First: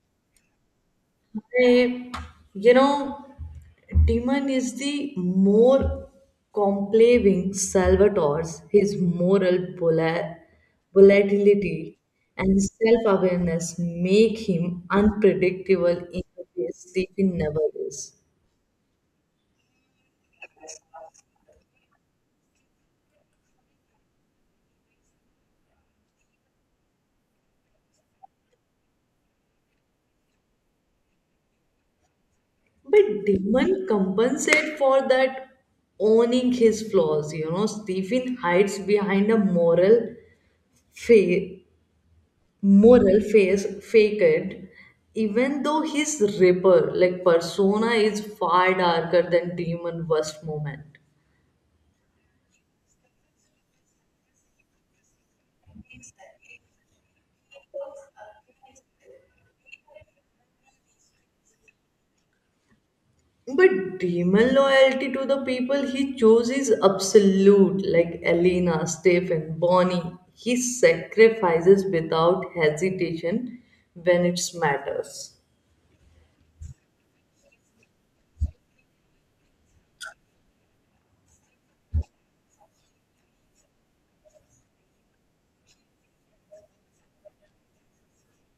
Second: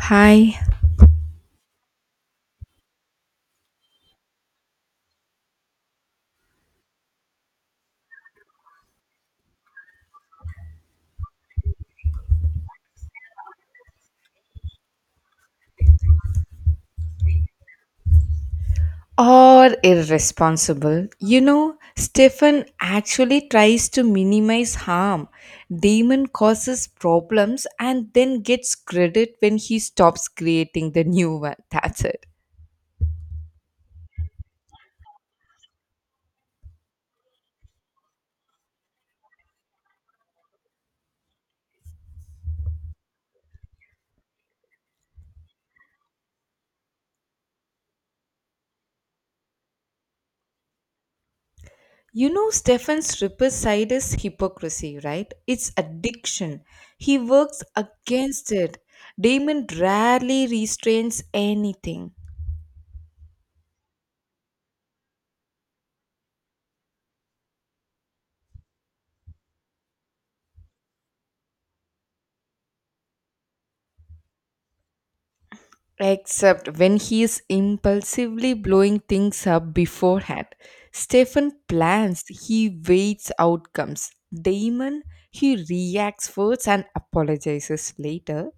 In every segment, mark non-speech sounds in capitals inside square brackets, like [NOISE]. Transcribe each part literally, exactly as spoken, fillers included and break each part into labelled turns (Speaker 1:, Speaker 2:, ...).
Speaker 1: Hi.
Speaker 2: I, you know, Demon is the more complaving Salvatore's his moral vola- volatility and self-awareness make him unpredictable in the way Stephen never is.
Speaker 1: Or irresponsible. You know, Stefan actually tries to minimize harm. Damon causes problems and then gets credit when he stops creating the new one. [LAUGHS] That's it.
Speaker 2: But Demon compensate for that owning his flaws. You know, Stephen hides behind a moral faith moral face faked even though his ripper like persona is far darker than demon worst moment.
Speaker 1: You know, Stefan's ripper side is hypocrisy, right? It's addiction. He works against it. Damon rarely restrains anything.
Speaker 2: But demon loyalty to the people he chose is absolute, like Elena, Stephen, Bonnie. He sacrifices without hesitation when it matters.
Speaker 1: Except when he is impulsively blowing things up beforehand. Stefan plans, he waits outcomes. Damon, he reacts first and apologizes later,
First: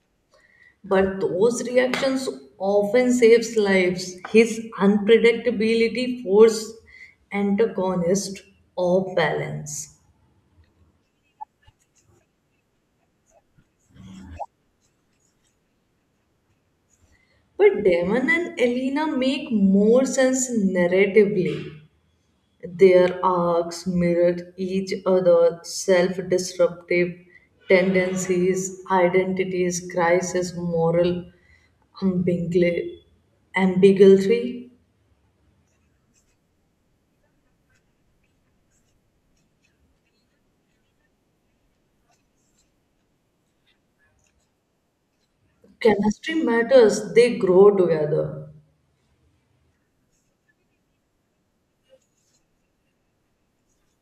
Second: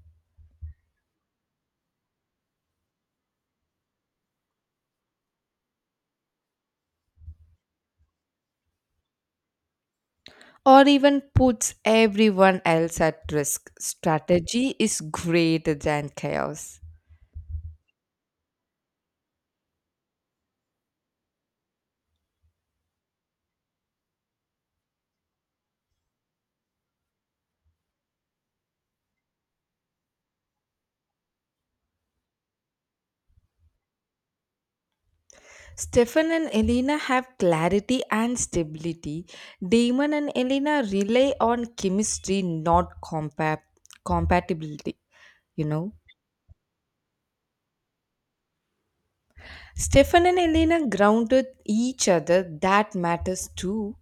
Speaker 2: But those reactions often saves lives. His unpredictability forced antagonist off balance.
Speaker 1: or even puts everyone else at risk. Strategy is greater than chaos.
Speaker 2: But Damon and Elena make more sense narratively. Their arcs mirrored each other, self-disruptive tendencies, identities, crisis, moral ambigui- ambiguity.
Speaker 1: Stefan and Elena have clarity and stability. Damon and Elena rely on chemistry, not compa- compatibility, you know.
Speaker 2: Chemistry matters, they grow together.
Speaker 1: Stefan and Elena grounded each other. That matters too.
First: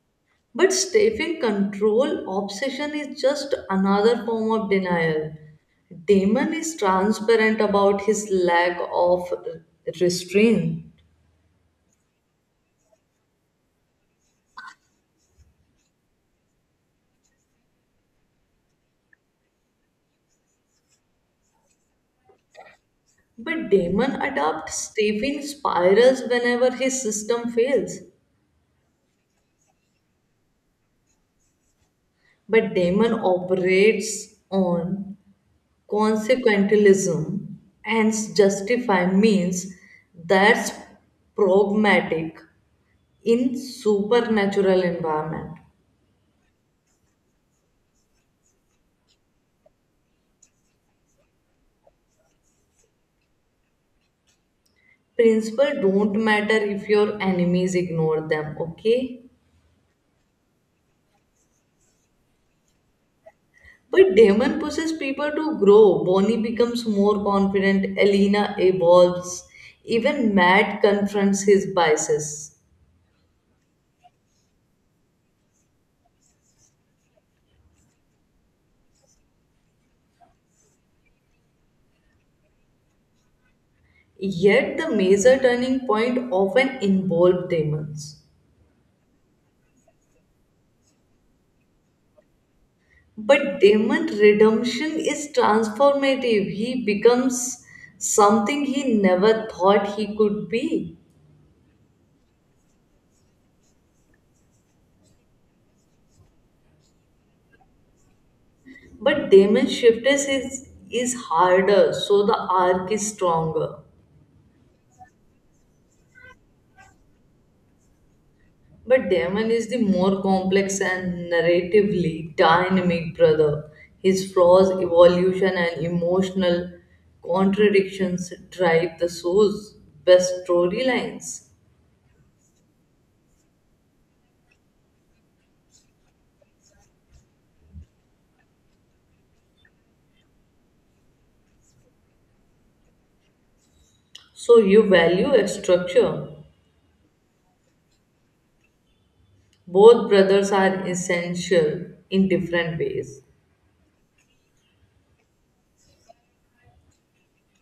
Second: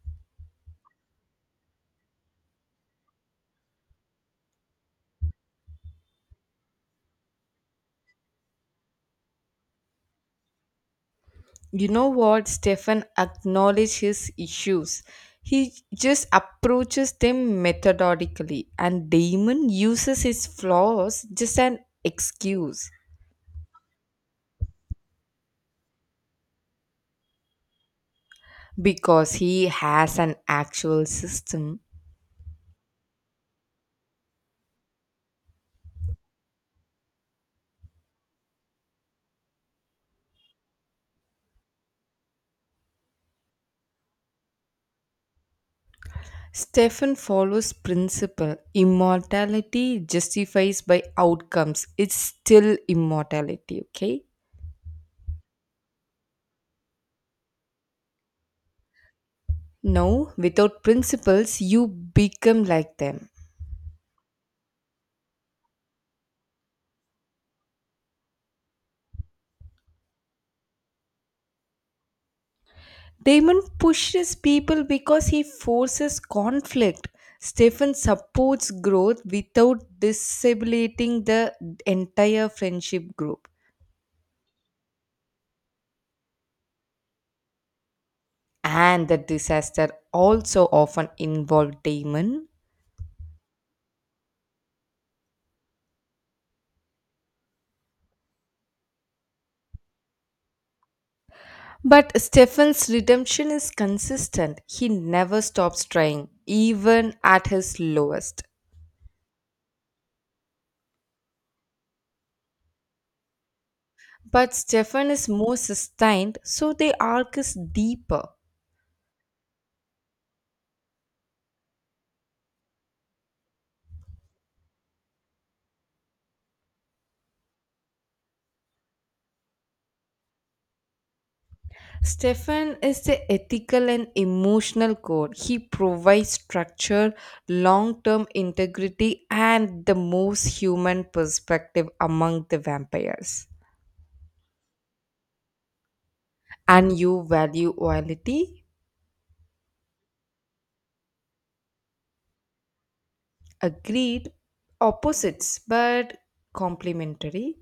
Speaker 2: But stifling control obsession is just another form of denial. Damon is transparent about his lack of restraint.
Speaker 1: You know what? Stefan acknowledged his issues. He just approaches them methodically, and Damon uses his flaws just an excuse
Speaker 2: But Damon adopts Stephen spirals whenever his system fails.
Speaker 1: because he has an actual system.
Speaker 2: But Damon operates on consequentialism and justify means that's pragmatic in supernatural environment.
Speaker 1: Stefan follows principle. Immortality justifies by outcomes. It's still immortality, okay?
Speaker 2: Principle don't matter if your enemies ignore them, okay?
Speaker 1: No, without principles, you become like them.
Speaker 2: But Damon pushes people to grow. Bonnie becomes more confident. Elena evolves. Even Matt confronts his biases.
Speaker 1: Damon pushes people because he forces conflict. Stefan supports growth without disabling the entire friendship group.
Speaker 2: Yet the major turning point often involved Damon's.
Speaker 1: And the disaster also often involved Damon.
Speaker 2: But Damon redemption is transformative. He becomes something he never thought he could be.
Speaker 1: But Stefan's redemption is consistent. He never stops trying, even at his lowest.
Speaker 2: But diamond shifters is is harder, so the arc is stronger.
Speaker 1: But Stefan is more sustained, so the arc is deeper.
Speaker 2: But Damon is the more complex and narratively dynamic brother. His flaws, evolution, and emotional contradictions drive the show's best storylines.
Speaker 1: Stefan is the ethical and emotional core. He provides structure, long term integrity, and the most human perspective among the vampires.
Speaker 2: So you value a structure.
Speaker 1: And you value loyalty?
Speaker 2: Both brothers are essential in different ways.
Speaker 1: Agreed, opposites but complementary.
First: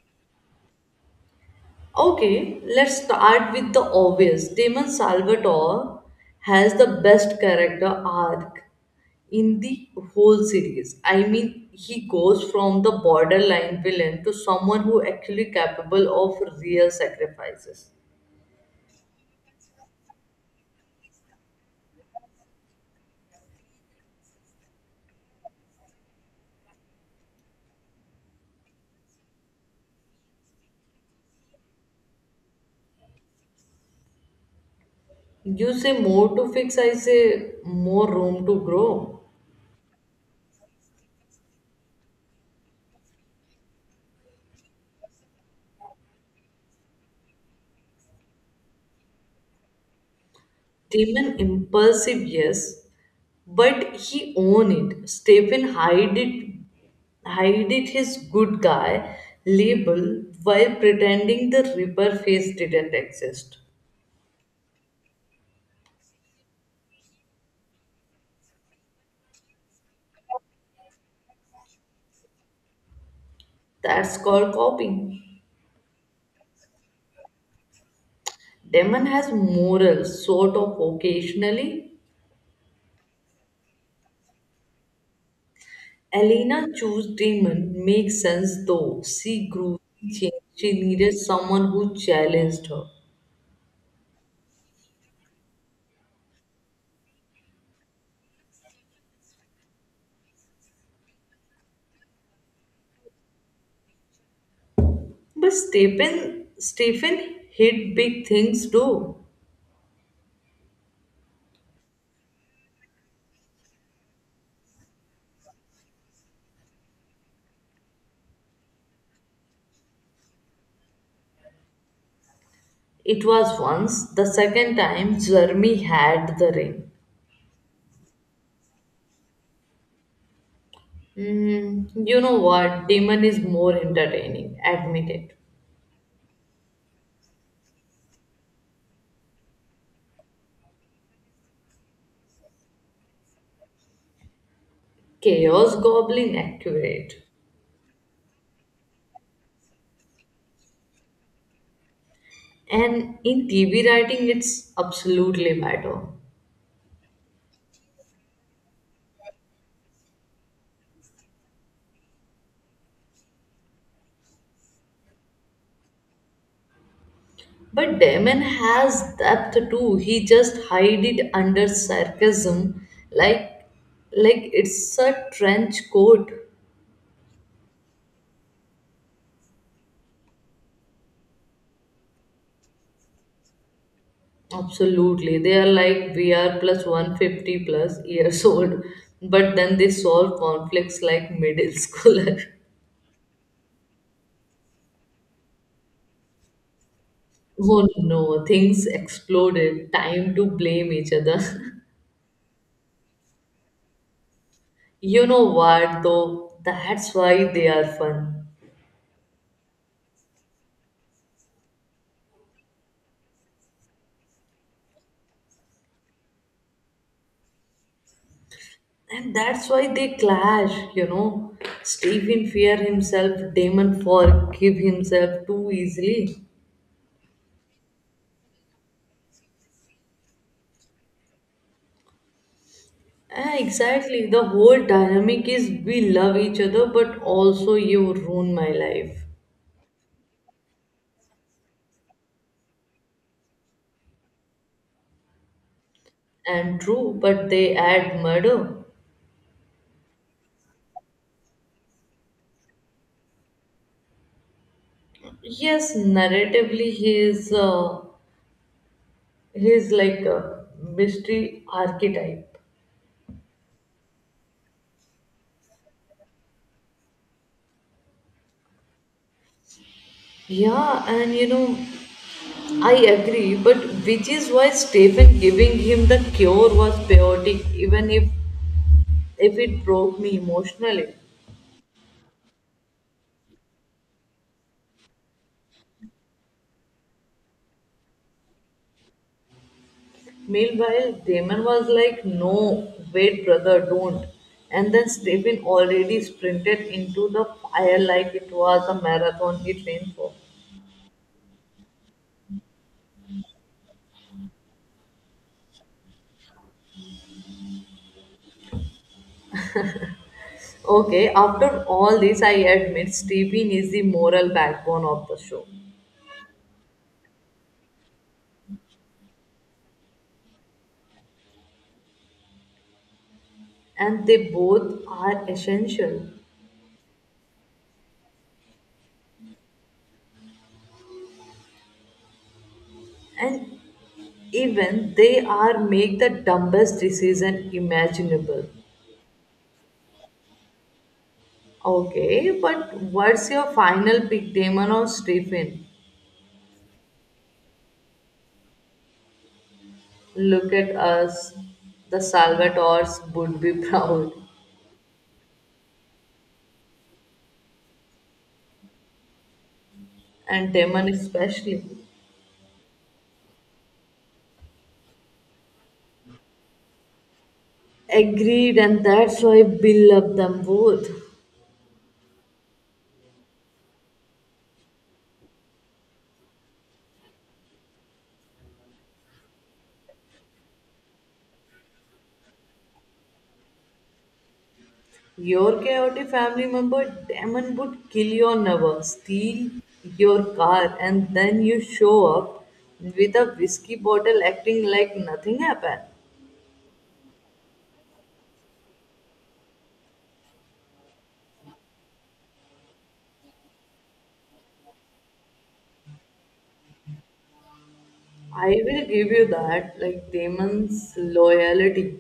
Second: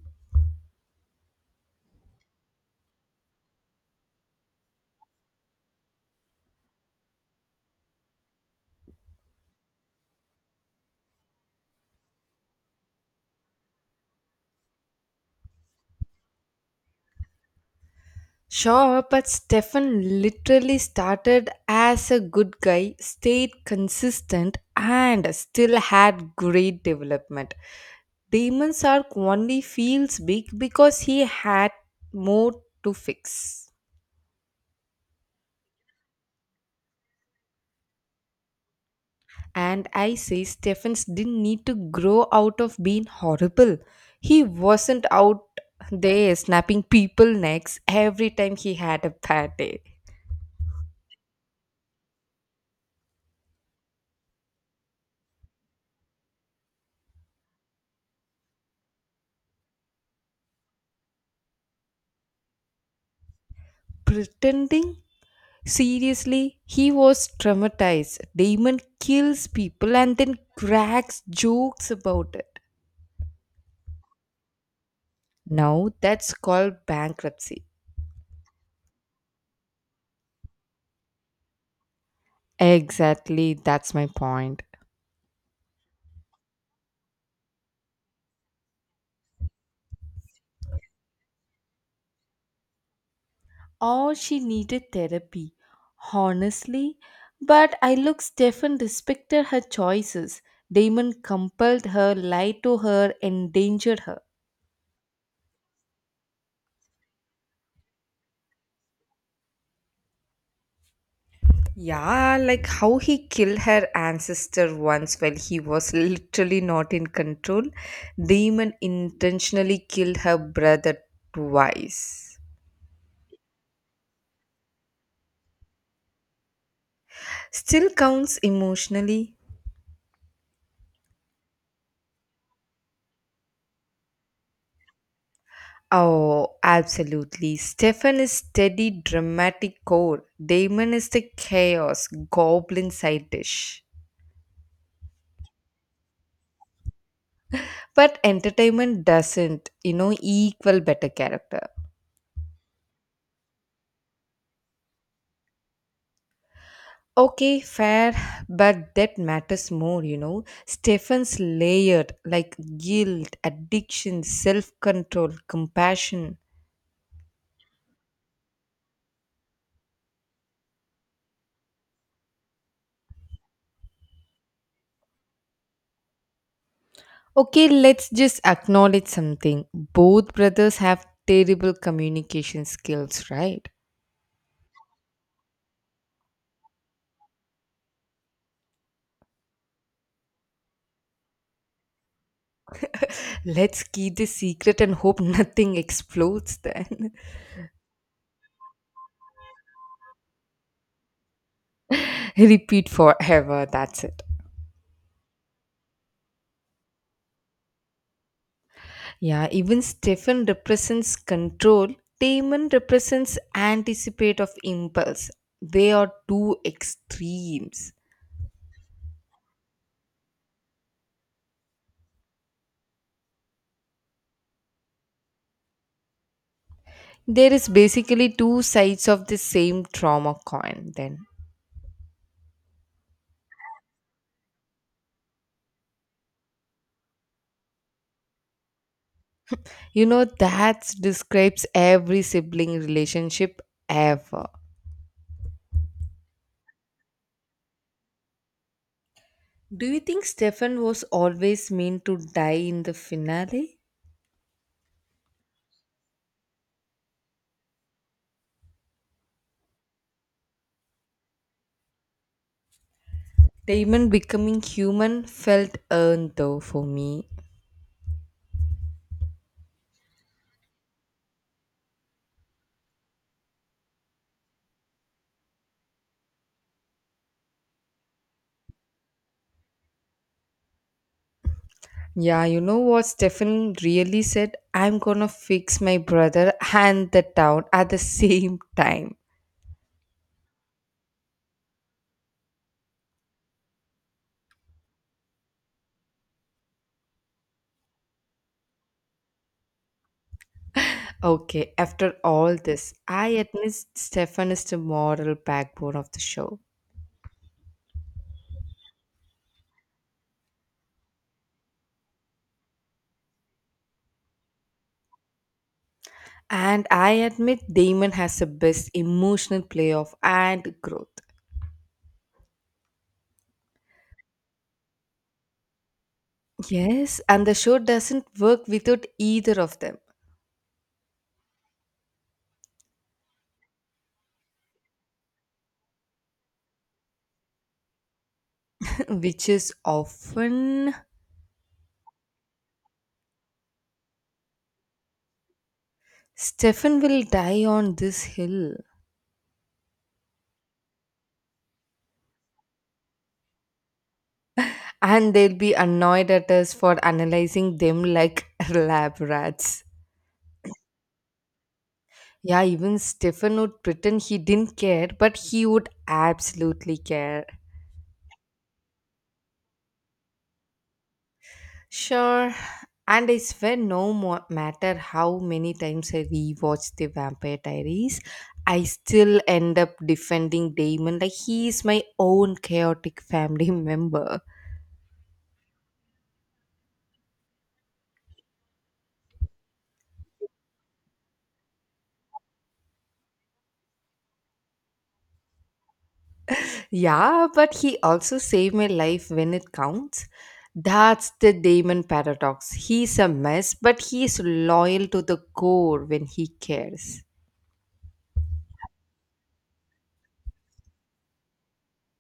Speaker 2: Okay, let's start with the obvious. Damon Salvatore has the best character arc in the whole series. I mean, he goes from the borderline villain to someone who actually capable of real sacrifices.
Speaker 1: Sure, but Stefan literally started as a good guy, stayed consistent, and still had great development. Demons Arc only feels big because he had more to fix.
Speaker 2: You say more to fix, I say more room to grow.
Speaker 1: And I say Stephens didn't need to grow out of being horrible. He wasn't out there snapping people necks every time he had a bad day.
Speaker 2: Demon impulsive, yes, but he owned it. Stephen hide it, hide it his good guy label while pretending the river face didn't exist.
Speaker 1: Pretending? Seriously, he was traumatized. Damon kills people and then cracks jokes about it.
Speaker 2: That's called copying.
Speaker 1: Now that's called bankruptcy.
Speaker 2: Damon has morals, sort of occasionally.
Speaker 1: Exactly, that's my point.
Speaker 2: Elena chose Damon. Makes sense though. She grew, changed. She needed someone who challenged her.
Speaker 1: Or she needed therapy. Honestly, but I look Stefan respected her choices. Damon compelled her, lied to her, endangered her.
Speaker 2: But Stephen, Stephen hid big things too.
Speaker 1: Yeah, like how he killed her ancestor once while he was literally not in control. Damon intentionally killed her brother twice.
Speaker 2: It was once the second time Jeremy had the ring.
Speaker 1: Still counts emotionally.
Speaker 2: Mm, you know what? Demon is more entertaining, admit it.
Speaker 1: Oh, absolutely. Stefan is steady, dramatic core. Damon is the chaos, goblin side dish.
Speaker 2: Chaos Goblin accurate.
Speaker 1: But entertainment doesn't, you know, equal better character.
Speaker 2: And in T V writing, it's absolutely better.
Speaker 1: Okay, fair, but that matters more, you know. Stefan's layered, like guilt, addiction, self control, compassion.
Speaker 2: But Damon has depth too. He just hide it under sarcasm like like it's a trench coat.
Speaker 1: Okay, let's just acknowledge something. Both brothers have terrible communication skills, right?
Speaker 2: Absolutely. They are like we are plus a hundred and fifty plus years old, but then they solve conflicts like middle [LAUGHS] schooler.
Speaker 1: Let's keep the secret and hope nothing explodes then.
Speaker 2: Oh no, things exploded. Time to blame each other. [LAUGHS]
Speaker 1: [LAUGHS] Repeat forever, that's it.
Speaker 2: You know what though? That's why they are fun.
Speaker 1: Yeah, even Stefan represents control, Damon represents anticipate of impulse. They are two extremes.
Speaker 2: And that's why they clash, you know. Stephen fear himself, Damon forgive himself too easily.
Speaker 1: There is basically two sides of the same trauma coin then.
Speaker 2: Ah, exactly. The whole dynamic is we love each other, but also you ruin my life.
Speaker 1: You know that describes every sibling relationship ever.
Speaker 2: And true, but they add murder.
Speaker 1: Do you think Stefan was always meant to die in the finale?
Speaker 2: Yes, narratively, he is uh, he is like a mystery archetype.
Speaker 1: Damon becoming human felt earned though for me.
Speaker 2: Yeah, and you know, I agree. But which is why Stephen giving him the cure was chaotic, even if if it broke me emotionally.
Speaker 1: Yeah, you know what Stefan really said? I'm gonna fix my brother and the town at the same time.
Speaker 2: Meanwhile, Damon was like, No, wait, brother, don't. And then Stephen already sprinted into the fire like it was a marathon he trained for.
Speaker 1: Okay, after all this, I admit Stefan is the moral backbone of the show.
Speaker 2: Okay, after all this, I admit Stephen is the moral backbone of the show.
Speaker 1: And I admit Damon has the best emotional playoff and growth.
Speaker 2: And they both are essential.
Speaker 1: Yes, and the show doesn't work without either of them.
Speaker 2: And even they are make the dumbest decision imaginable.
Speaker 1: Which is often.
Speaker 2: Okay, but what's your final pick, Damon or Stephen?
Speaker 1: Stefan will die on this hill.
Speaker 2: Look at us. The Salvators would be [LAUGHS] proud,
Speaker 1: And they'll be annoyed at us for analyzing them like [LAUGHS] lab rats.
Speaker 2: and Damon especially.
Speaker 1: Yeah, even Stefan would pretend he didn't care, but he would absolutely care.
Speaker 2: Agreed, and that's why Bill loved them both.
Speaker 1: Sure. And I swear, no mo- matter how many times I rewatch The Vampire Diaries, I still end up defending Damon like he is my own chaotic family [LAUGHS] member.
Speaker 2: Your chaotic family member Damon would kill your nerve, steal your car, and then you show up with a whiskey bottle acting like nothing happened.
Speaker 1: Yeah, but he also saved my life when it counts. That's the Damon paradox. He's a mess, but he's loyal to the core when he cares.
Speaker 2: I will give you that. Like Damon's loyalty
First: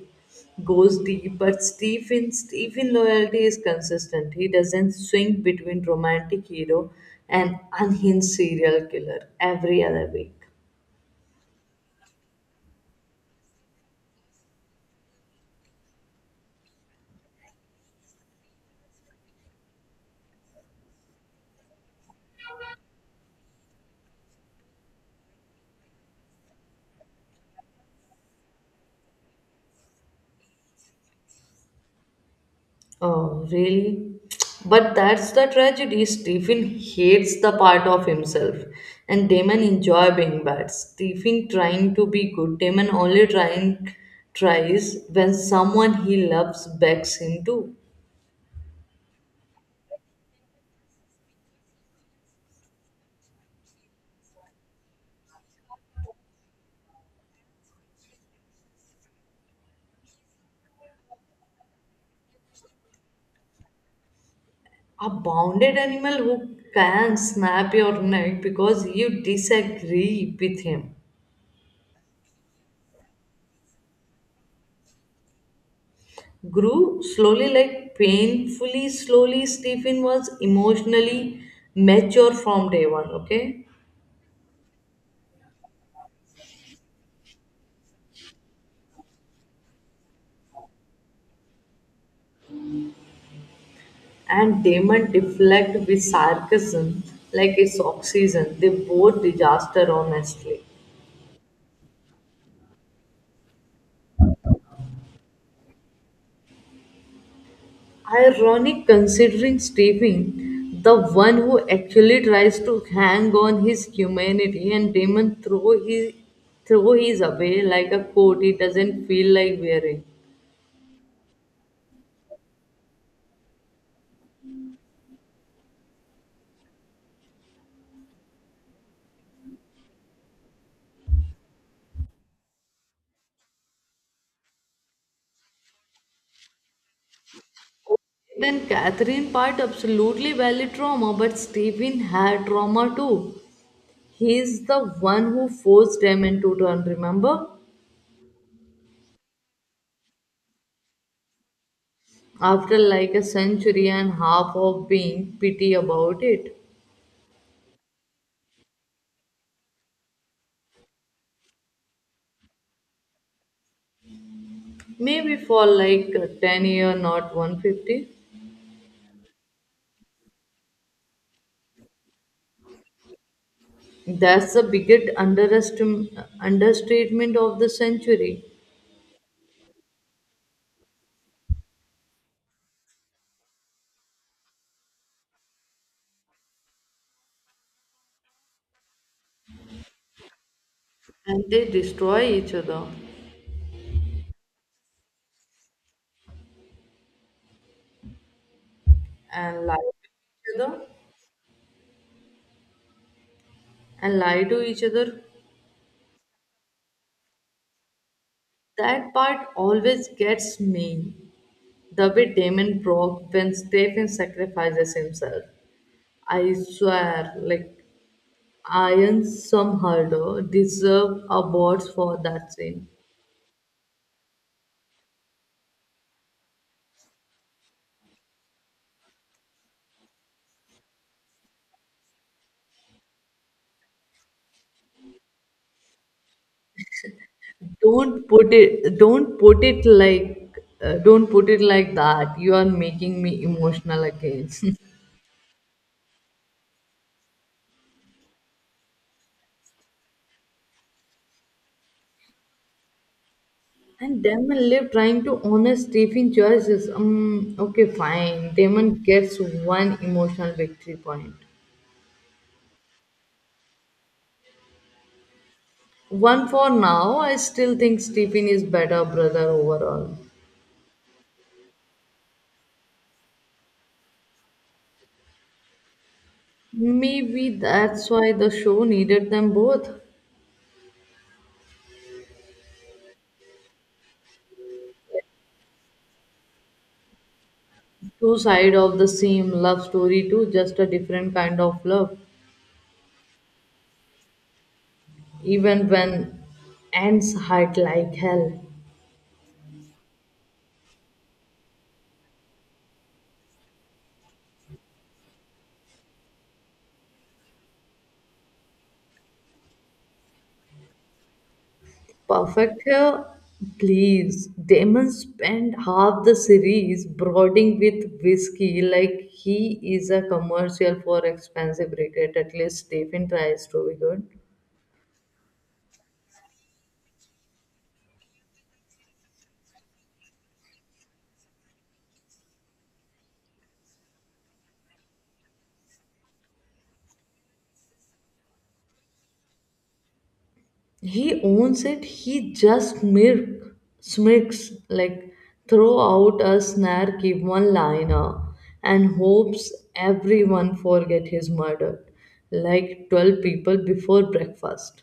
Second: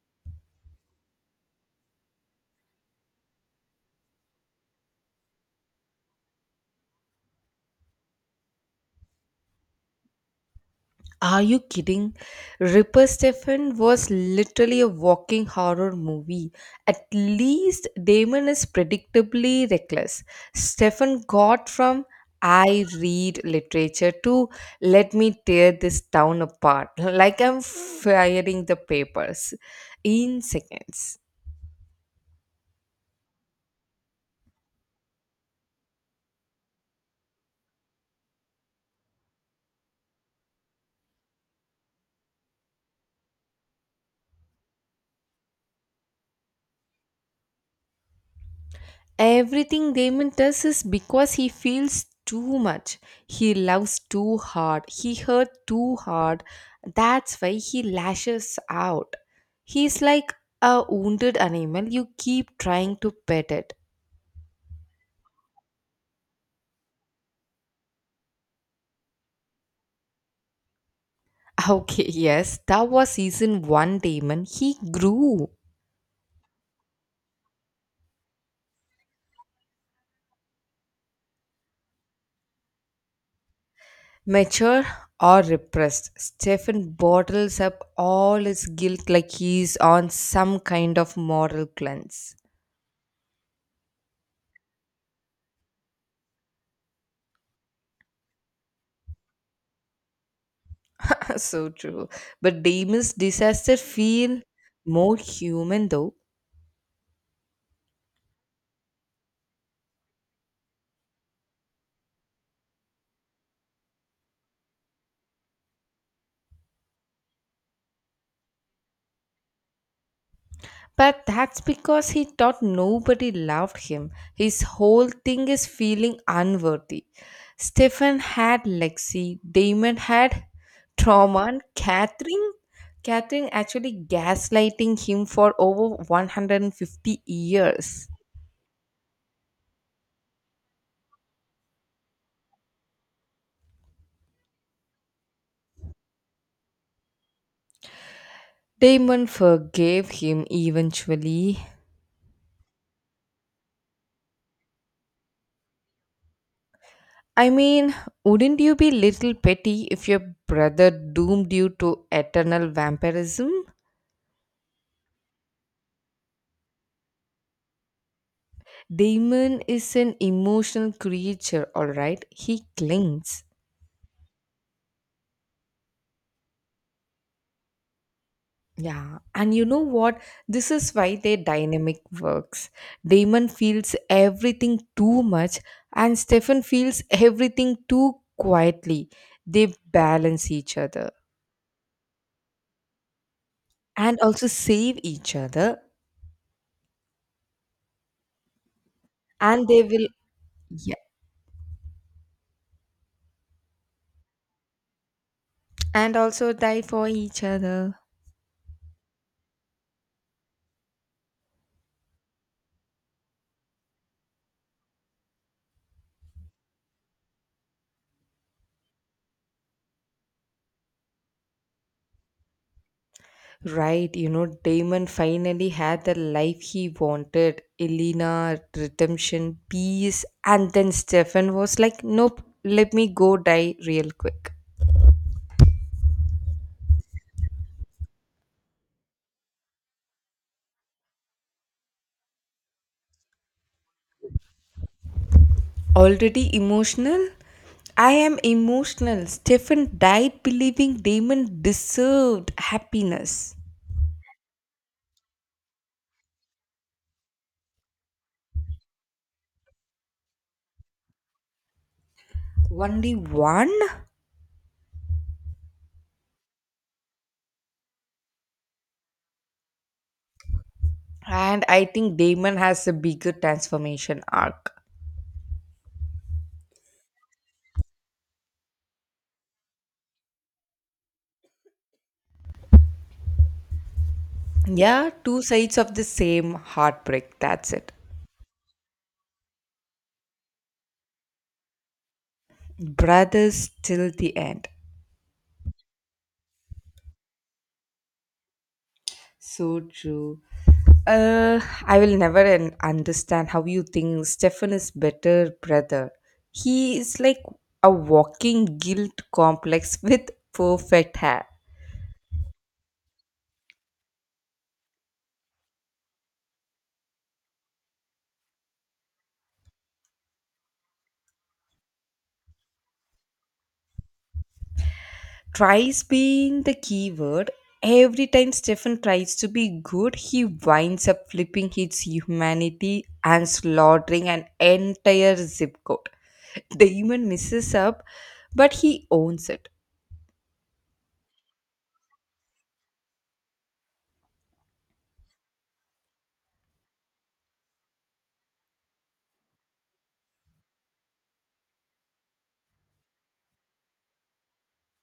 Speaker 2: goes deep, but Stephen Stephen loyalty is consistent. He doesn't swing between romantic hero and unhinged serial killer every other week.
Speaker 1: Are you kidding? Ripper Stephen was literally a walking horror movie. At least Damon is predictably reckless. Stephen got from I read literature to let me tear this town apart [LAUGHS] like I'm firing the papers in seconds.
Speaker 2: Oh, really? But that's the tragedy. Stephen hates the part of himself, and Damon enjoy being bad. Stephen trying to be good. Damon only trying tries when someone he loves begs him to.
Speaker 1: Everything Damon does is because he feels too much. He loves too hard. He hurt too hard. That's why he lashes out. He's like a wounded animal. You keep trying to pet it.
Speaker 2: A bounded animal who can snap your neck because you disagree with him.
Speaker 1: [LAUGHS] Okay, yes, that was season one, Damon. He grew.
Speaker 2: Grew slowly, like painfully slowly. Stephen was emotionally mature from day one, okay?
Speaker 1: Mature or repressed, Stefan bottles up all his guilt like he's on some kind of moral cleanse.
Speaker 2: And Damon deflect with sarcasm like it's oxygen. They both disaster honestly.
Speaker 1: [LAUGHS] So true. But Deimos' disaster feel more human though.
Speaker 2: Ironic considering Stephen, the one who actually tries to hang on his humanity and Damon throw his throw his away like a coat he doesn't feel like wearing.
Speaker 1: But that's because he thought nobody loved him. His whole thing is feeling unworthy. Stefan had Lexi, Damon had trauma, and Catherine, Catherine actually gaslighting him for over a hundred fifty years.
Speaker 2: Then Catherine part absolutely valid trauma, but Stephen had trauma too. He's the one who forced Damon to turn, remember?
Speaker 1: Damon forgave him eventually.
Speaker 2: After like a century and half of being pity about it.
Speaker 1: I mean, wouldn't you be little petty if your brother doomed you to eternal vampirism?
Speaker 2: Maybe for like ten year, not a hundred and fifty.
Speaker 1: Damon is an emotional creature, alright? He clings.
Speaker 2: That's the biggest underestim- understatement of the century.
Speaker 1: Yeah, and you know what? This is why their dynamic works. Damon feels everything too much, and Stefan feels everything too quietly. They balance each other
Speaker 2: And they destroy each other
Speaker 1: and also save each other, and
Speaker 2: and lie to
Speaker 1: they will,
Speaker 2: each other
Speaker 1: yeah,
Speaker 2: and lie to each other.
Speaker 1: and also die for each other.
Speaker 2: That part always gets me. The way Damon broke when Stephen sacrifices himself. I swear, like Iron some harder deserve awards for that scene.
Speaker 1: Right, you know, Damon finally had the life he wanted. Elena, redemption, peace, and then Stefan was like, "Nope, let me go die real quick."
Speaker 2: Don't put it don't put it like uh, don't put it like that. You are making me emotional again. [LAUGHS]
Speaker 1: Already emotional? I am emotional. Stefan died believing Damon deserved happiness.
Speaker 2: And Damon live trying to honor Stephen choices. Um, okay, fine. Damon gets one emotional victory point.
Speaker 1: Only one?
Speaker 2: One for now. I still think Stephen is better brother overall.
Speaker 1: And I think Damon has a bigger transformation arc.
Speaker 2: Maybe that's why the show needed them both.
Speaker 1: Yeah, two sides of the same heartbreak, that's it.
Speaker 2: Two side of the same love story too, just a different kind of love.
Speaker 1: Brothers till the end.
Speaker 2: even when ants hurt like hell.
Speaker 1: So true. Uh, I will never un- understand how you think Stefan is better brother. He is like a walking guilt complex [LAUGHS] with perfect hair.
Speaker 2: Perfect here, please. Damon spent half the series brooding with whiskey like he is a commercial for expensive regret. At least Stephen tries to be good.
Speaker 1: Tries being the keyword. Every time Stefan tries to be good, he winds up flipping his humanity and slaughtering an entire zip code. The human misses up, but he owns it.
Speaker 2: he owns it. He just smirk, smirks like throw out a snarky one liner and hopes everyone forget his murder like twelve people before breakfast.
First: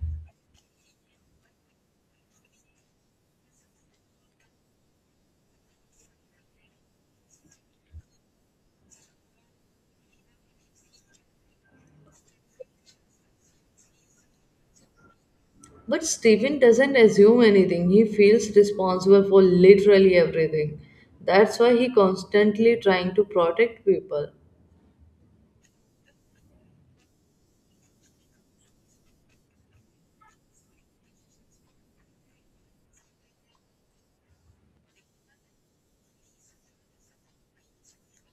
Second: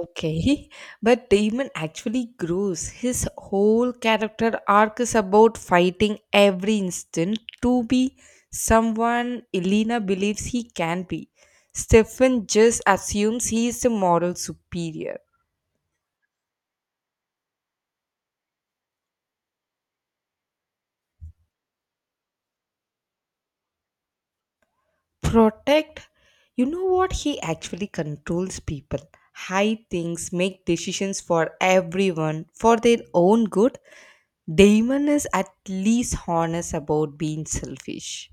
Speaker 1: Okay, [LAUGHS] but Damon actually grows. His whole character arc is about fighting every instant to be someone Elena believes he can be. Stefan just assumes he is the moral superior.
Speaker 2: [LAUGHS] But stephen doesn't assume anything. He feels responsible for literally everything. That's why he constantly trying to protect people.
Speaker 1: Protect, you know what? He actually controls people, hide things, make decisions for everyone for their own good. Damon is at least honest about being selfish.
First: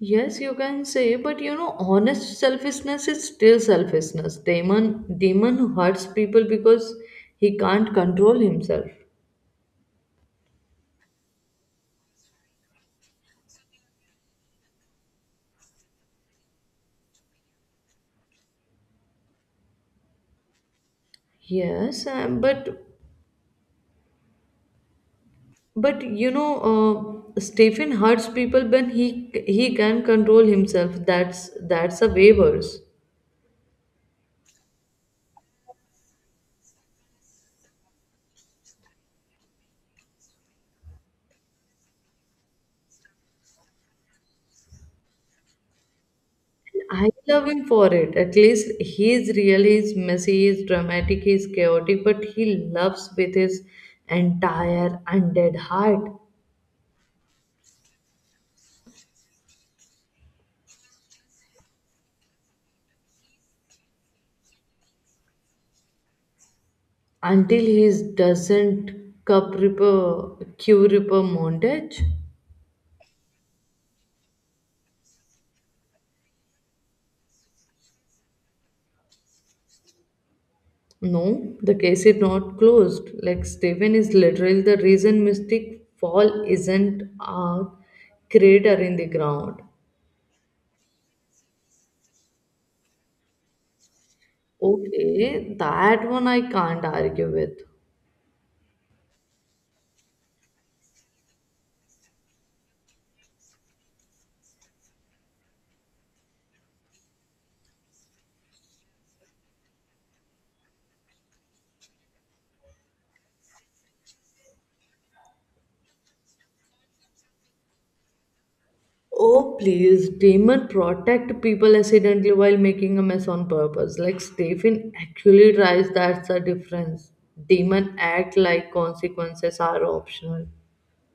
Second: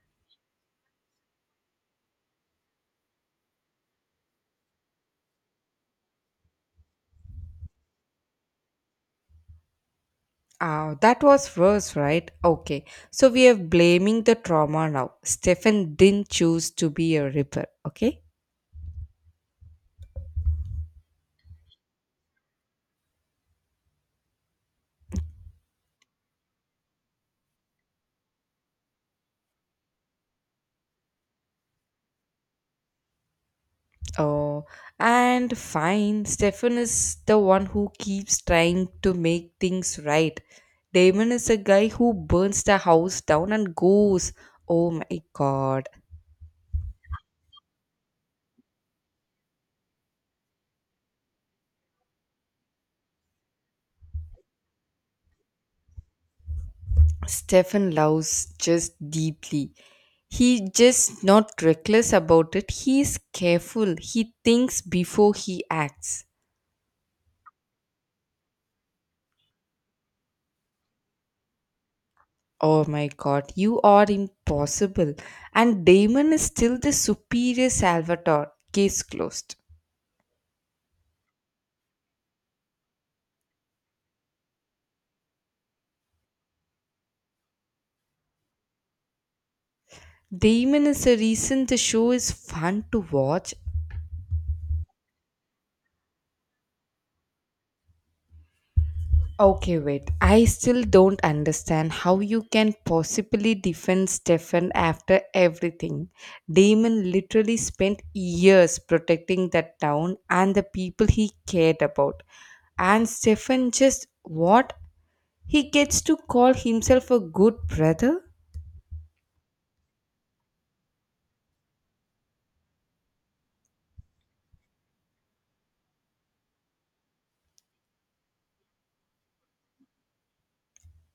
Speaker 2: Yes, you can say, but you know, honest selfishness is still selfishness. Demon, demon hurts people because he can't control himself.
Speaker 1: Ah, that was worse, right? Okay, so we are blaming the trauma now. Stefan didn't choose to be a ripper, okay?
Speaker 2: Yes, um, but but you know, uh, Stephen hurts people when he he can control himself. That's that's a way worse.
Speaker 1: Oh, and fine, Stefan is the one who keeps trying to make things right. Damon is a guy who burns the house down and goes, "Oh my god."
Speaker 2: I love him for it. At least he's real, he's messy, he's dramatic, he's chaotic, but he loves with his entire undead heart.
Speaker 1: Stefan loves just deeply. He just not reckless about it. He is careful. He thinks before he acts.
Speaker 2: Until he doesn't Capriper, Curiper Montage?
Speaker 1: Oh my god, you are impossible. And Damon is still the superior Salvatore. Case closed.
Speaker 2: No, the case is not closed. Like Stephen is literally the reason Mystic Fall isn't a crater in the ground.
Speaker 1: Damon is the reason the show is fun to watch.
Speaker 2: Okay, that one I can't argue with.
Speaker 1: Okay, wait. I still don't understand how you can possibly defend Stefan after everything. Damon literally spent years protecting that town and the people he cared about. And Stefan just what? He gets to call himself a good brother?
Speaker 2: Oh please, demon protect people accidentally while making a mess on purpose. Like Stephen actually tries, that's the difference. Demon act like consequences are optional.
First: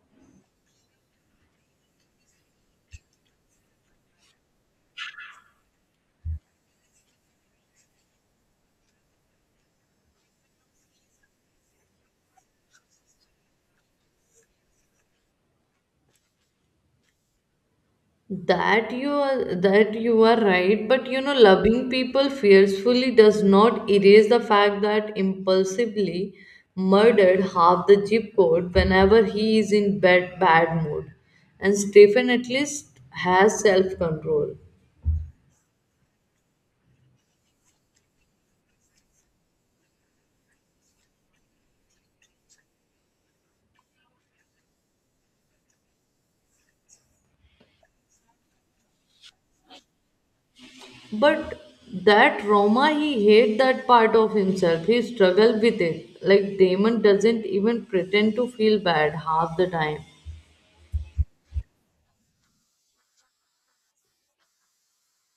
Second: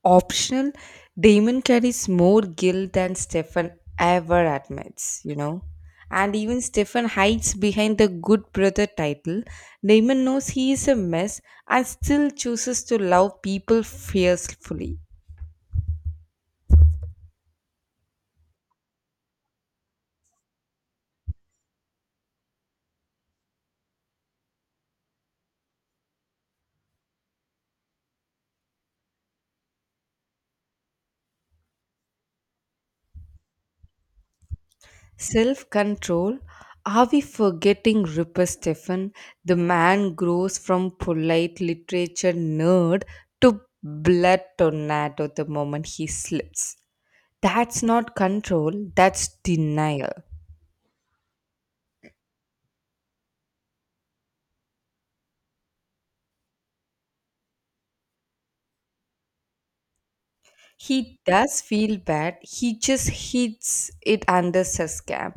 Speaker 1: Optional. Damon carries more guilt than Stefan ever admits, you know. And even Stefan hides behind the good brother title. Damon knows he is a mess and still chooses to love people fiercely.
Speaker 2: That you are that you are right, but you know, loving people fiercely does not erase the fact that impulsively murdered half the zip code whenever he is in bad bad mood. And Stephen at least has self-control.
Speaker 1: Self control. Are we forgetting Ripper Stefan? The man grows from polite literature nerd to blood tornado the moment he slips. That's not control, that's denial.
Speaker 2: But that trauma, he hate that part of himself. He struggled with it. Like Damon doesn't even pretend to feel bad half the time.
Speaker 1: He does feel bad, he just hits it under Sascam.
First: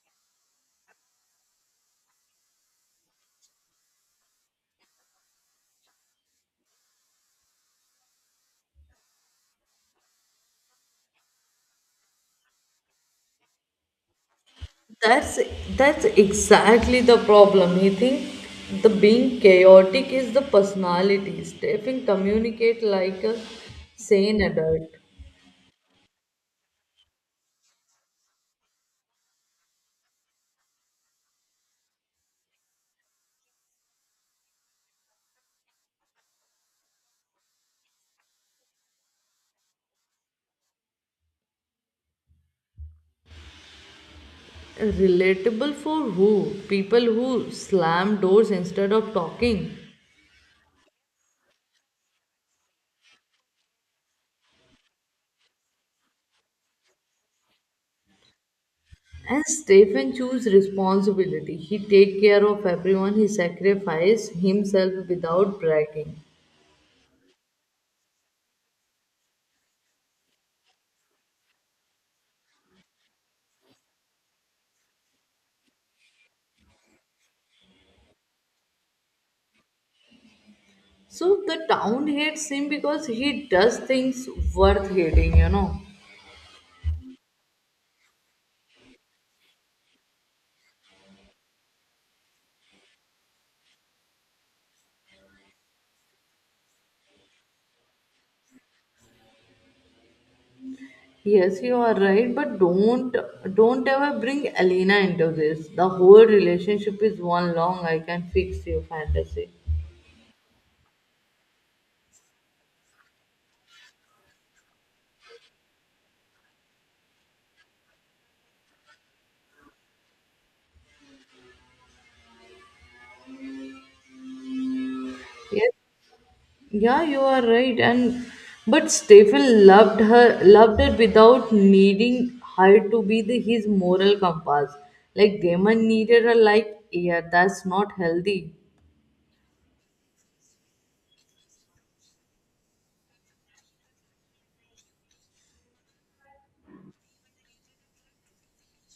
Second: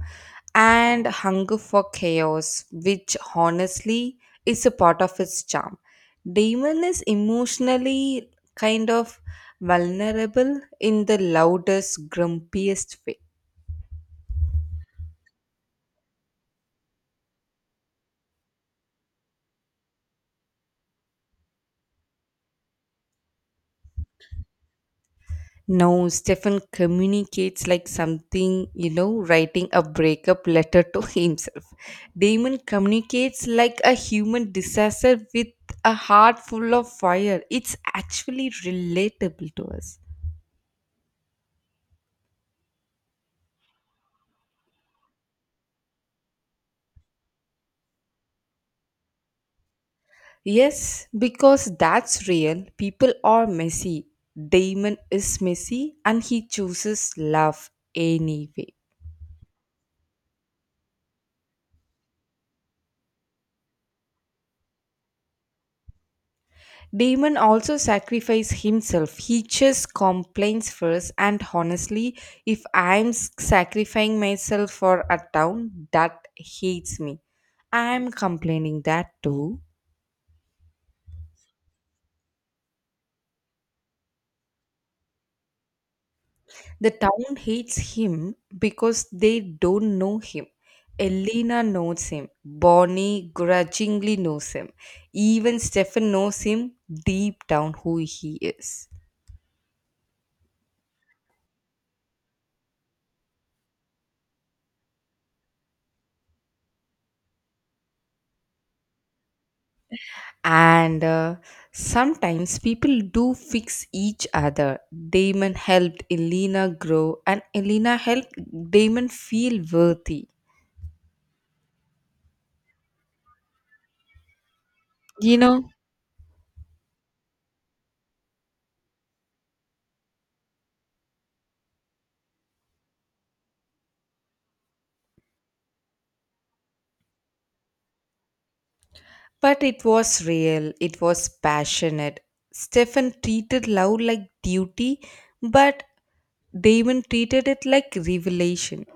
Speaker 1: And hunger for chaos, which honestly is a part of his charm. Damon is emotionally kind of vulnerable in the loudest, grumpiest way.
Speaker 2: That's that's exactly the problem. He think the being chaotic is the personality. Stephen communicate like a sane adult.
Speaker 1: No, Stefan communicates like something, you know, writing a breakup letter to [LAUGHS] himself. Damon communicates like a human disaster with a heart full of fire. It's actually relatable to us.
Speaker 2: Relatable for who? People who slam doors instead of talking.
Speaker 1: Yes, because that's real. People are messy. Damon is messy and he chooses love anyway.
Speaker 2: And Stephen choose responsibility. He take care of everyone. He sacrifice himself without bragging.
Speaker 1: Damon also sacrifices himself. He just complains first, and honestly, if I'm sacrificing myself for a town that hates me, I'm complaining that too.
Speaker 2: So the town hates him because he does things worth hating, you know.
Speaker 1: The town hates him because they don't know him. Elena knows him. Bonnie grudgingly knows him. Even Stefan knows him deep down who he is.
Speaker 2: Yes, you are right, but don't don't ever bring Elena into this. The whole relationship is one long I can fix you fantasy.
Speaker 1: and uh, sometimes people do fix each other. Damon helped Elena grow and Elena helped Damon feel worthy. You know,
Speaker 2: Yes. Yeah, you are right. And but Stephen loved her loved her without needing her to be the, his moral compass. Like Damon needed her like, yeah, that's not healthy.
Speaker 1: but it was real, it was passionate. Stefan treated love like duty, but Damon treated it like revelation.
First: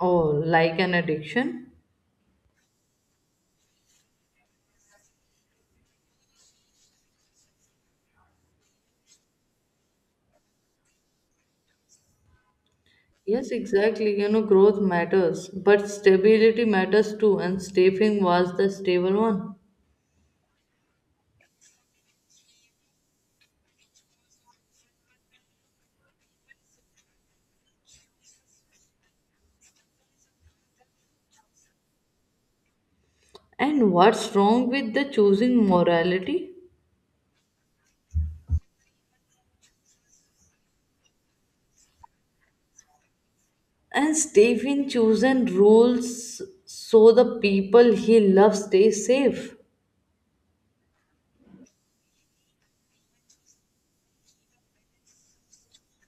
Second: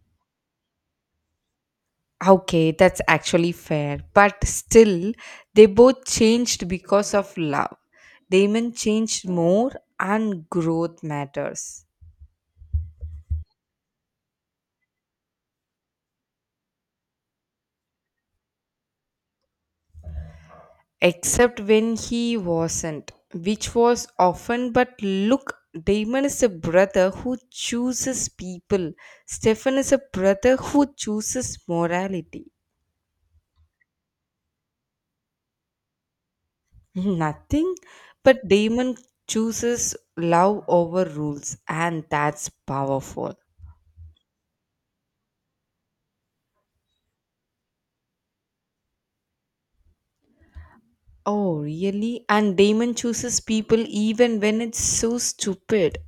Speaker 2: Oh, like an addiction?
Speaker 1: Okay, that's actually fair, but still they both changed because of love. Damon changed more, and growth matters.
Speaker 2: Yes, exactly. You know, growth matters, but stability matters too, and Stephen was the stable one.
Speaker 1: Except when he wasn't, which was often. But look, Damon is a brother who chooses people, Stefan is a brother who chooses morality.
Speaker 2: And what's wrong with the choosing morality?
Speaker 1: [LAUGHS] Nothing, but Damon chooses love over rules, and that's powerful.
Speaker 2: And Stephen chosen rules so the people he loves stay safe.
Speaker 1: Oh, really? And Damon chooses people even when it's so stupid.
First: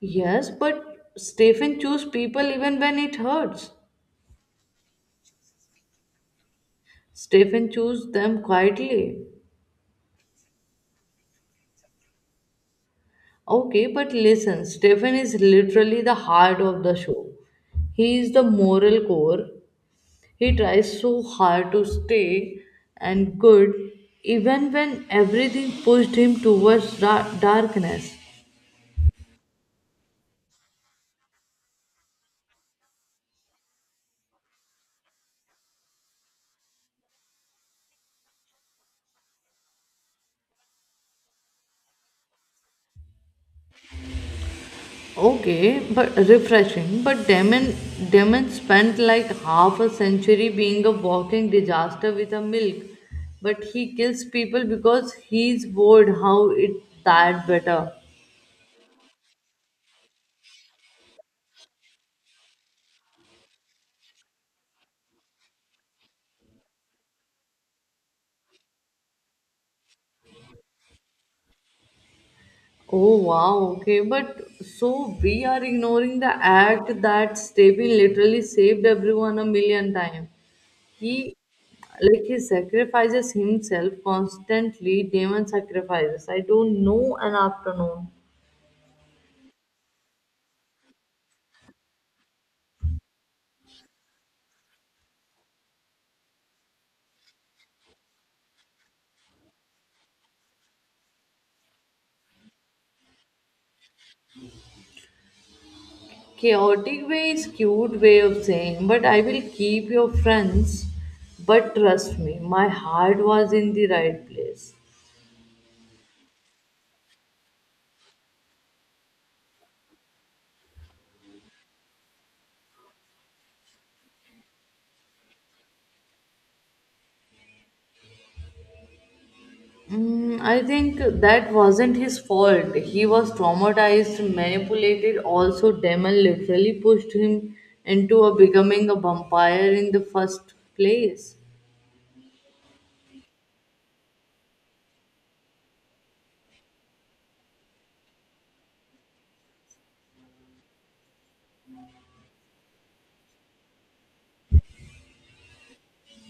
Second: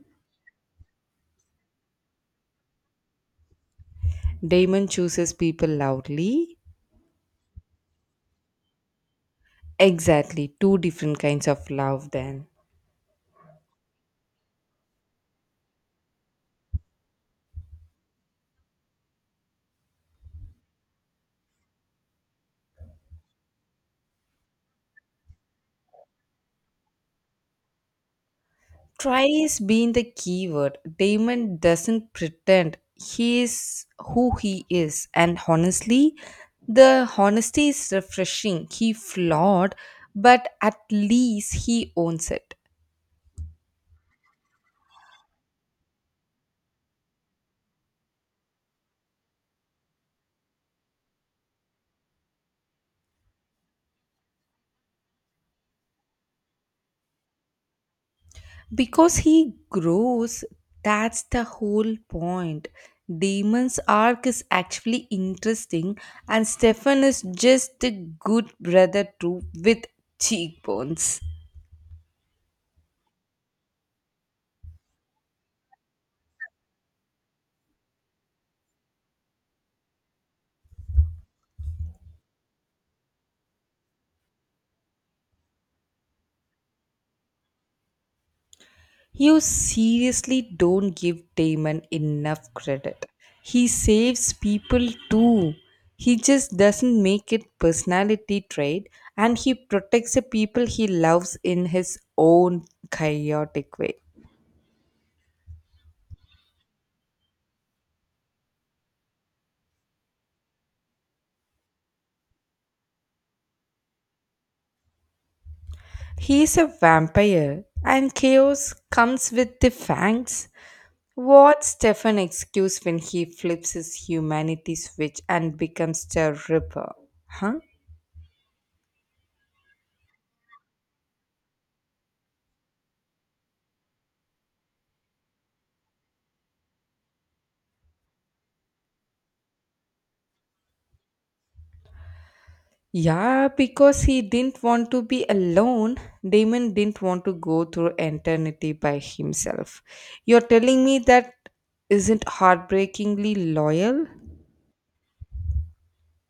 Speaker 2: Yes, but Stephen choose people even when it hurts.
Speaker 1: Damon chooses people loudly.
Speaker 2: Stephen choose them quietly.
Speaker 1: Exactly, two different kinds of love then.
Speaker 2: Okay, but listen, Stephen is literally the heart of the show. He is the moral core. He tries so hard to stay and good even when everything pushed him towards da- darkness.
Speaker 1: Try is being the key word. Damon doesn't pretend he is who he is, and honestly, the honesty is refreshing. He flawed, but at least he owns it
Speaker 2: Okay, but refreshing. But Damon, Damon spent like half a century being a walking disaster with a milk. But he kills people because he's bored. How it that better?
Speaker 1: because he grows. That's the whole point. Damon's arc is actually interesting, and Stefan is just a good brother too with cheekbones.
Speaker 2: Oh wow, okay. But so we are ignoring the act that Stephen literally saved everyone a million times. He like he sacrifices himself constantly. Damon sacrifices. I don't know an afternoon.
Speaker 1: You seriously don't give Damon enough credit. He saves people too. He just doesn't make it personality trait and he protects the people he loves in his own chaotic way.
Speaker 2: Chaotic way is cute way of saying, but I will keep your friends. But trust me, my heart was in the right place.
Speaker 1: He's a vampire and chaos comes with the fangs. What's Stefan excuse when he flips his humanity switch and becomes the ripper? Huh?
Speaker 2: Mm, I think that wasn't his fault. He was traumatized, manipulated. Also, Damon literally pushed him into a becoming a vampire in the first place.
Speaker 1: Yeah, because he didn't want to be alone. Damon didn't want to go through eternity by himself. You're telling me that isn't heartbreakingly loyal?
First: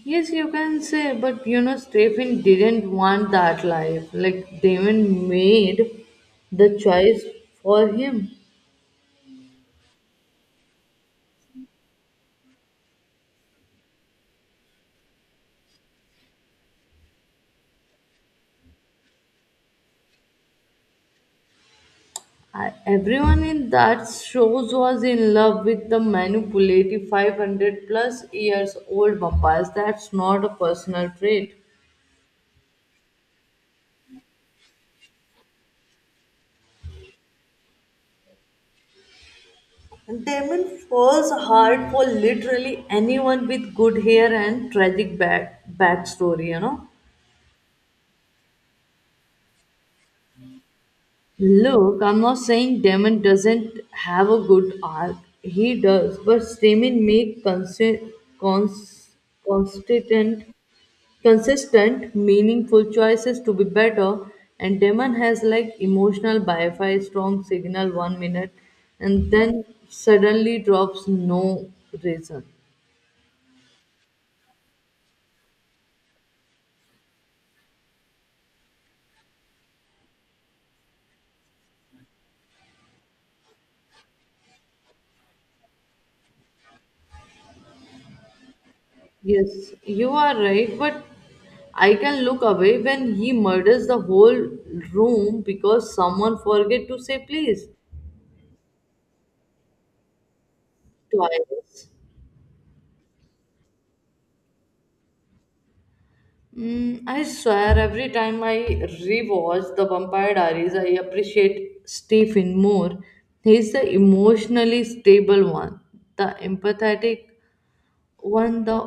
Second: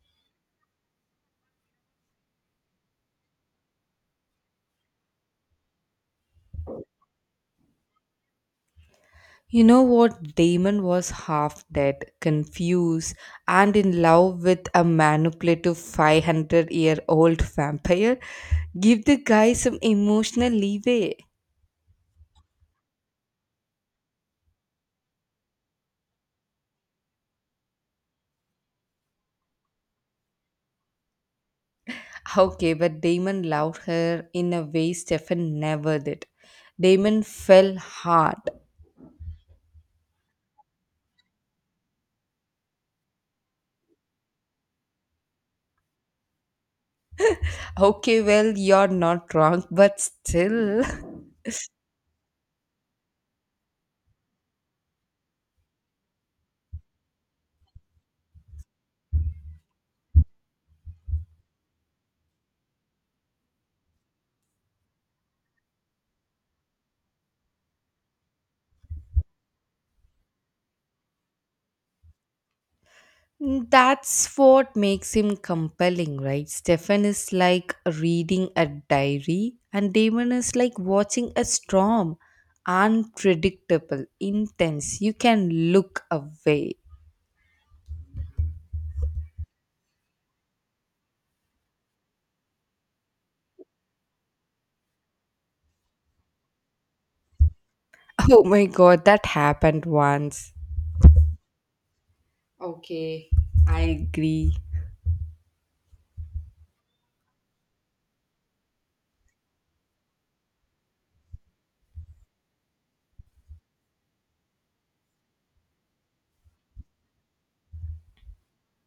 Speaker 2: Yes, you can say, but you know, Stephen didn't want that life. Like, Damon made the choice for him.
Speaker 1: You know what? Damon was half dead, confused, and in love with a manipulative five hundred year old vampire. Give the guy some emotional leeway.
Speaker 2: I, everyone in that shows was in love with the manipulative five hundred plus years old vampires. That's not a personal trait.
Speaker 1: Okay, but Damon loved her in a way Stefan never did. Damon fell hard.
Speaker 2: And Damon falls hard for literally anyone with good hair and tragic back backstory, you know.
Speaker 1: Okay, well, you're not wrong, but still,
Speaker 2: Look, I'm not saying Damon doesn't have a good arc. He does, but streaming make consi- cons- consistent, consistent, meaningful choices to be better. And Damon has like emotional bi-fi strong signal one minute, and then suddenly drops no reason.
Speaker 1: [LAUGHS] that's what makes him compelling, right? Stefan is like reading a diary, and Damon is like watching a storm. Unpredictable, intense. You can look away.
Speaker 2: Yes, you are right, but I can look away when he murders the whole room because someone forget to say please.
Speaker 1: [LAUGHS] Oh my god, that happened once.
Speaker 2: Twice.
Speaker 1: Okay, I agree.
Speaker 2: Mm, I swear, every time I rewatch The Vampire Diaries, I appreciate Stephen more. He's the emotionally stable one, the empathetic one, the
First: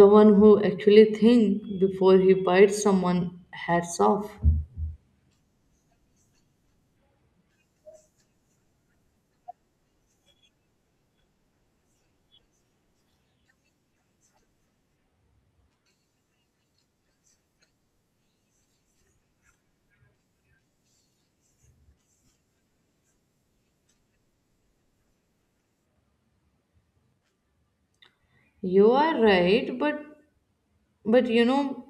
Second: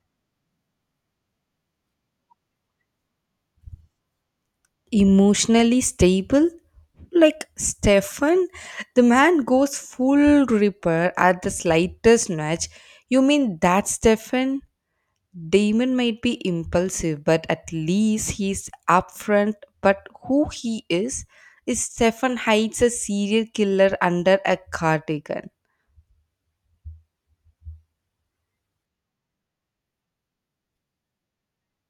Speaker 2: the one who actually thinks before he bites someone heads off.
Speaker 1: Emotionally stable, like Stefan, the man goes full ripper at the slightest nudge. You mean that Stefan? Damon might be impulsive, but at least he's upfront but who he is. Is Stefan hides a serial killer under a cardigan.
Speaker 2: You are right, but but you know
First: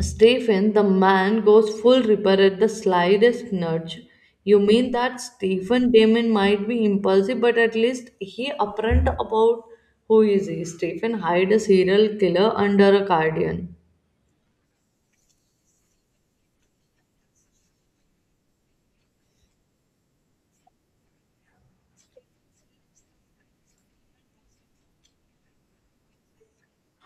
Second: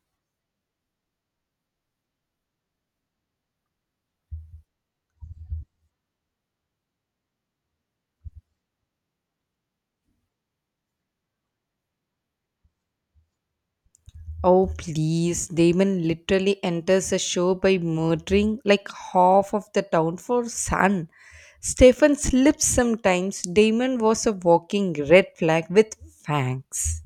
Speaker 2: Stephen, the man goes full ripper at the slightest nudge. You mean that Stephen Damon might be impulsive, but at least he upfront about who is he. Stephen hide a serial killer under a guardian.
Speaker 1: Oh, please. Damon literally enters the show by murdering like half of the town for Sun. Stefan slips sometimes. Damon was a walking red flag with fangs.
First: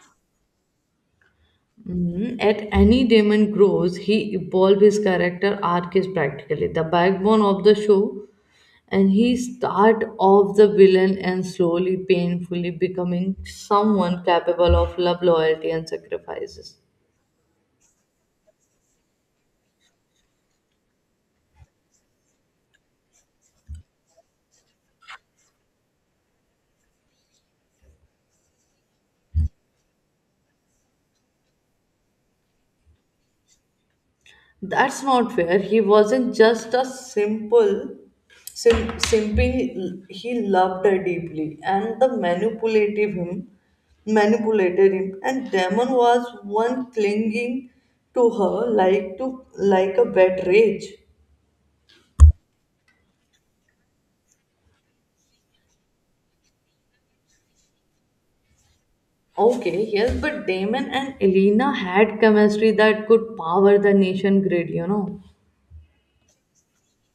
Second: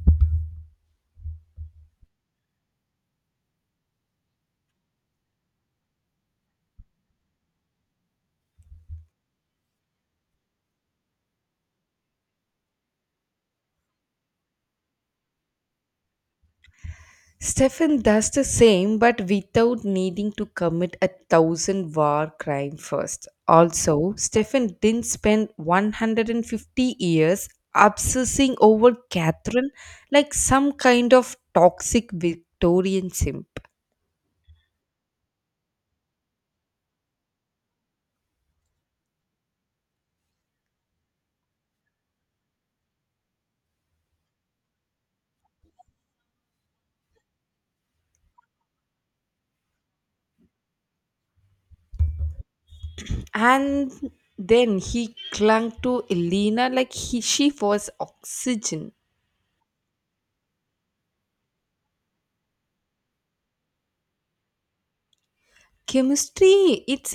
Speaker 2: Mhm. At any Damon grows, he evolve his character arc is practically the backbone of the show. And he start off the villain and slowly, painfully becoming someone capable of love, loyalty, and sacrifices.
Speaker 1: Stefan does the same but without needing to commit a thousand war crime first. Also, Stefan didn't spend a hundred fifty years obsessing over Catherine like some kind of toxic Victorian simp.
Speaker 2: That's not fair. He wasn't just a simple sim, simping. He loved her deeply, and the manipulative him manipulated him. And Damon was one clinging to her like to like a wet rage.
Speaker 1: And then he clung to Elena like he, she was oxygen.
Speaker 2: Okay, yes, but Damon and Elena had chemistry that could power the nation grid. You know.
Speaker 1: Chemistry, it's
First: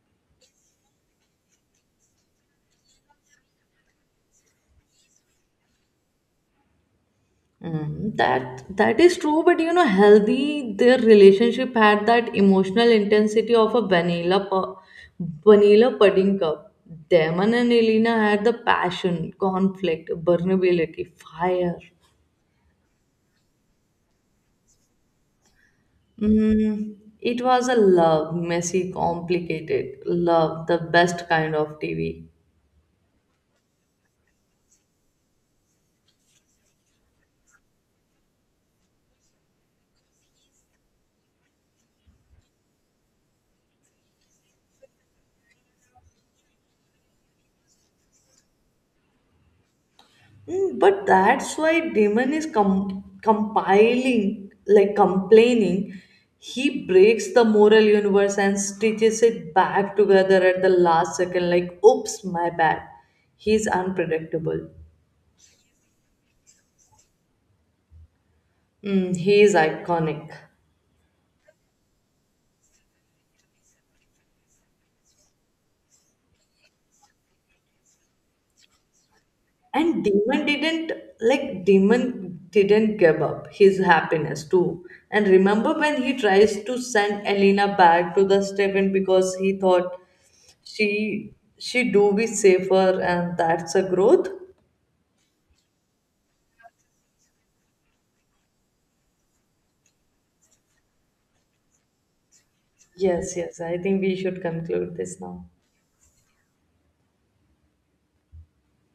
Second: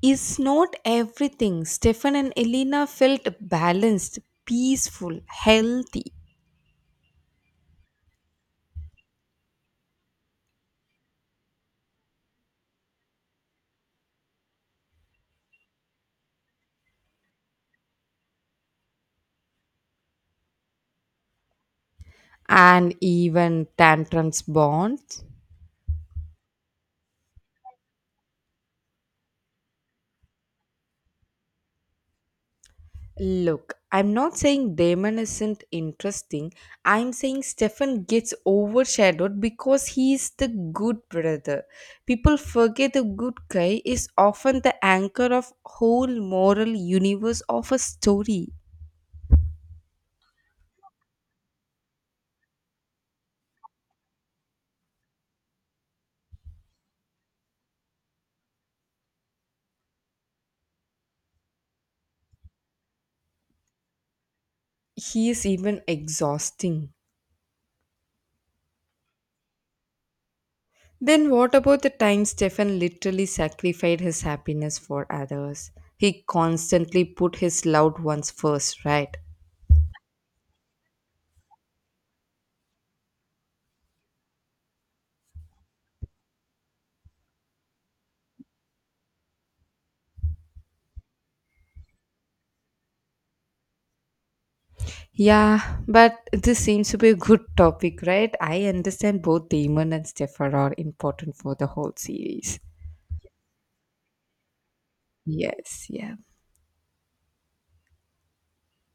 Speaker 1: is not everything. Stefan and Elena felt balanced, peaceful, healthy,
Speaker 2: Mm, that that is true, but you know, healthy their relationship had that emotional intensity of a vanilla pu- vanilla pudding cup. Damon and Elena had the passion, conflict, vulnerability, fire.
Speaker 1: and even tantrums bonds.
Speaker 2: Mm, it was a love, messy, complicated love, the best kind of T V.
Speaker 1: Look, I'm not saying Damon isn't interesting. I'm saying Stefan gets overshadowed because he's the good brother. People forget the good guy is often the anchor of whole moral universe of a story.
Speaker 2: Mm, But that's why Damon is com- compiling, like complaining. He breaks the moral universe and stitches it back together at the last second, like, oops, my bad. He's unpredictable.
Speaker 1: He is even exhausting.
Speaker 2: Mm, he is iconic.
Speaker 1: Then what about the time Stefan literally sacrificed his happiness for others? He constantly put his loved ones first, right?
Speaker 2: And Damon didn't like Damon didn't give up his happiness too. And remember when he tries to send Elena back to the Stephen because he thought she she do be safer and that's a growth.
Speaker 1: Yeah, but this seems to be a good topic, right? I understand both Damon and Stefan are important for the whole series.
Speaker 2: Yes, yes. I think we should conclude this now.
Speaker 1: Yes, yeah.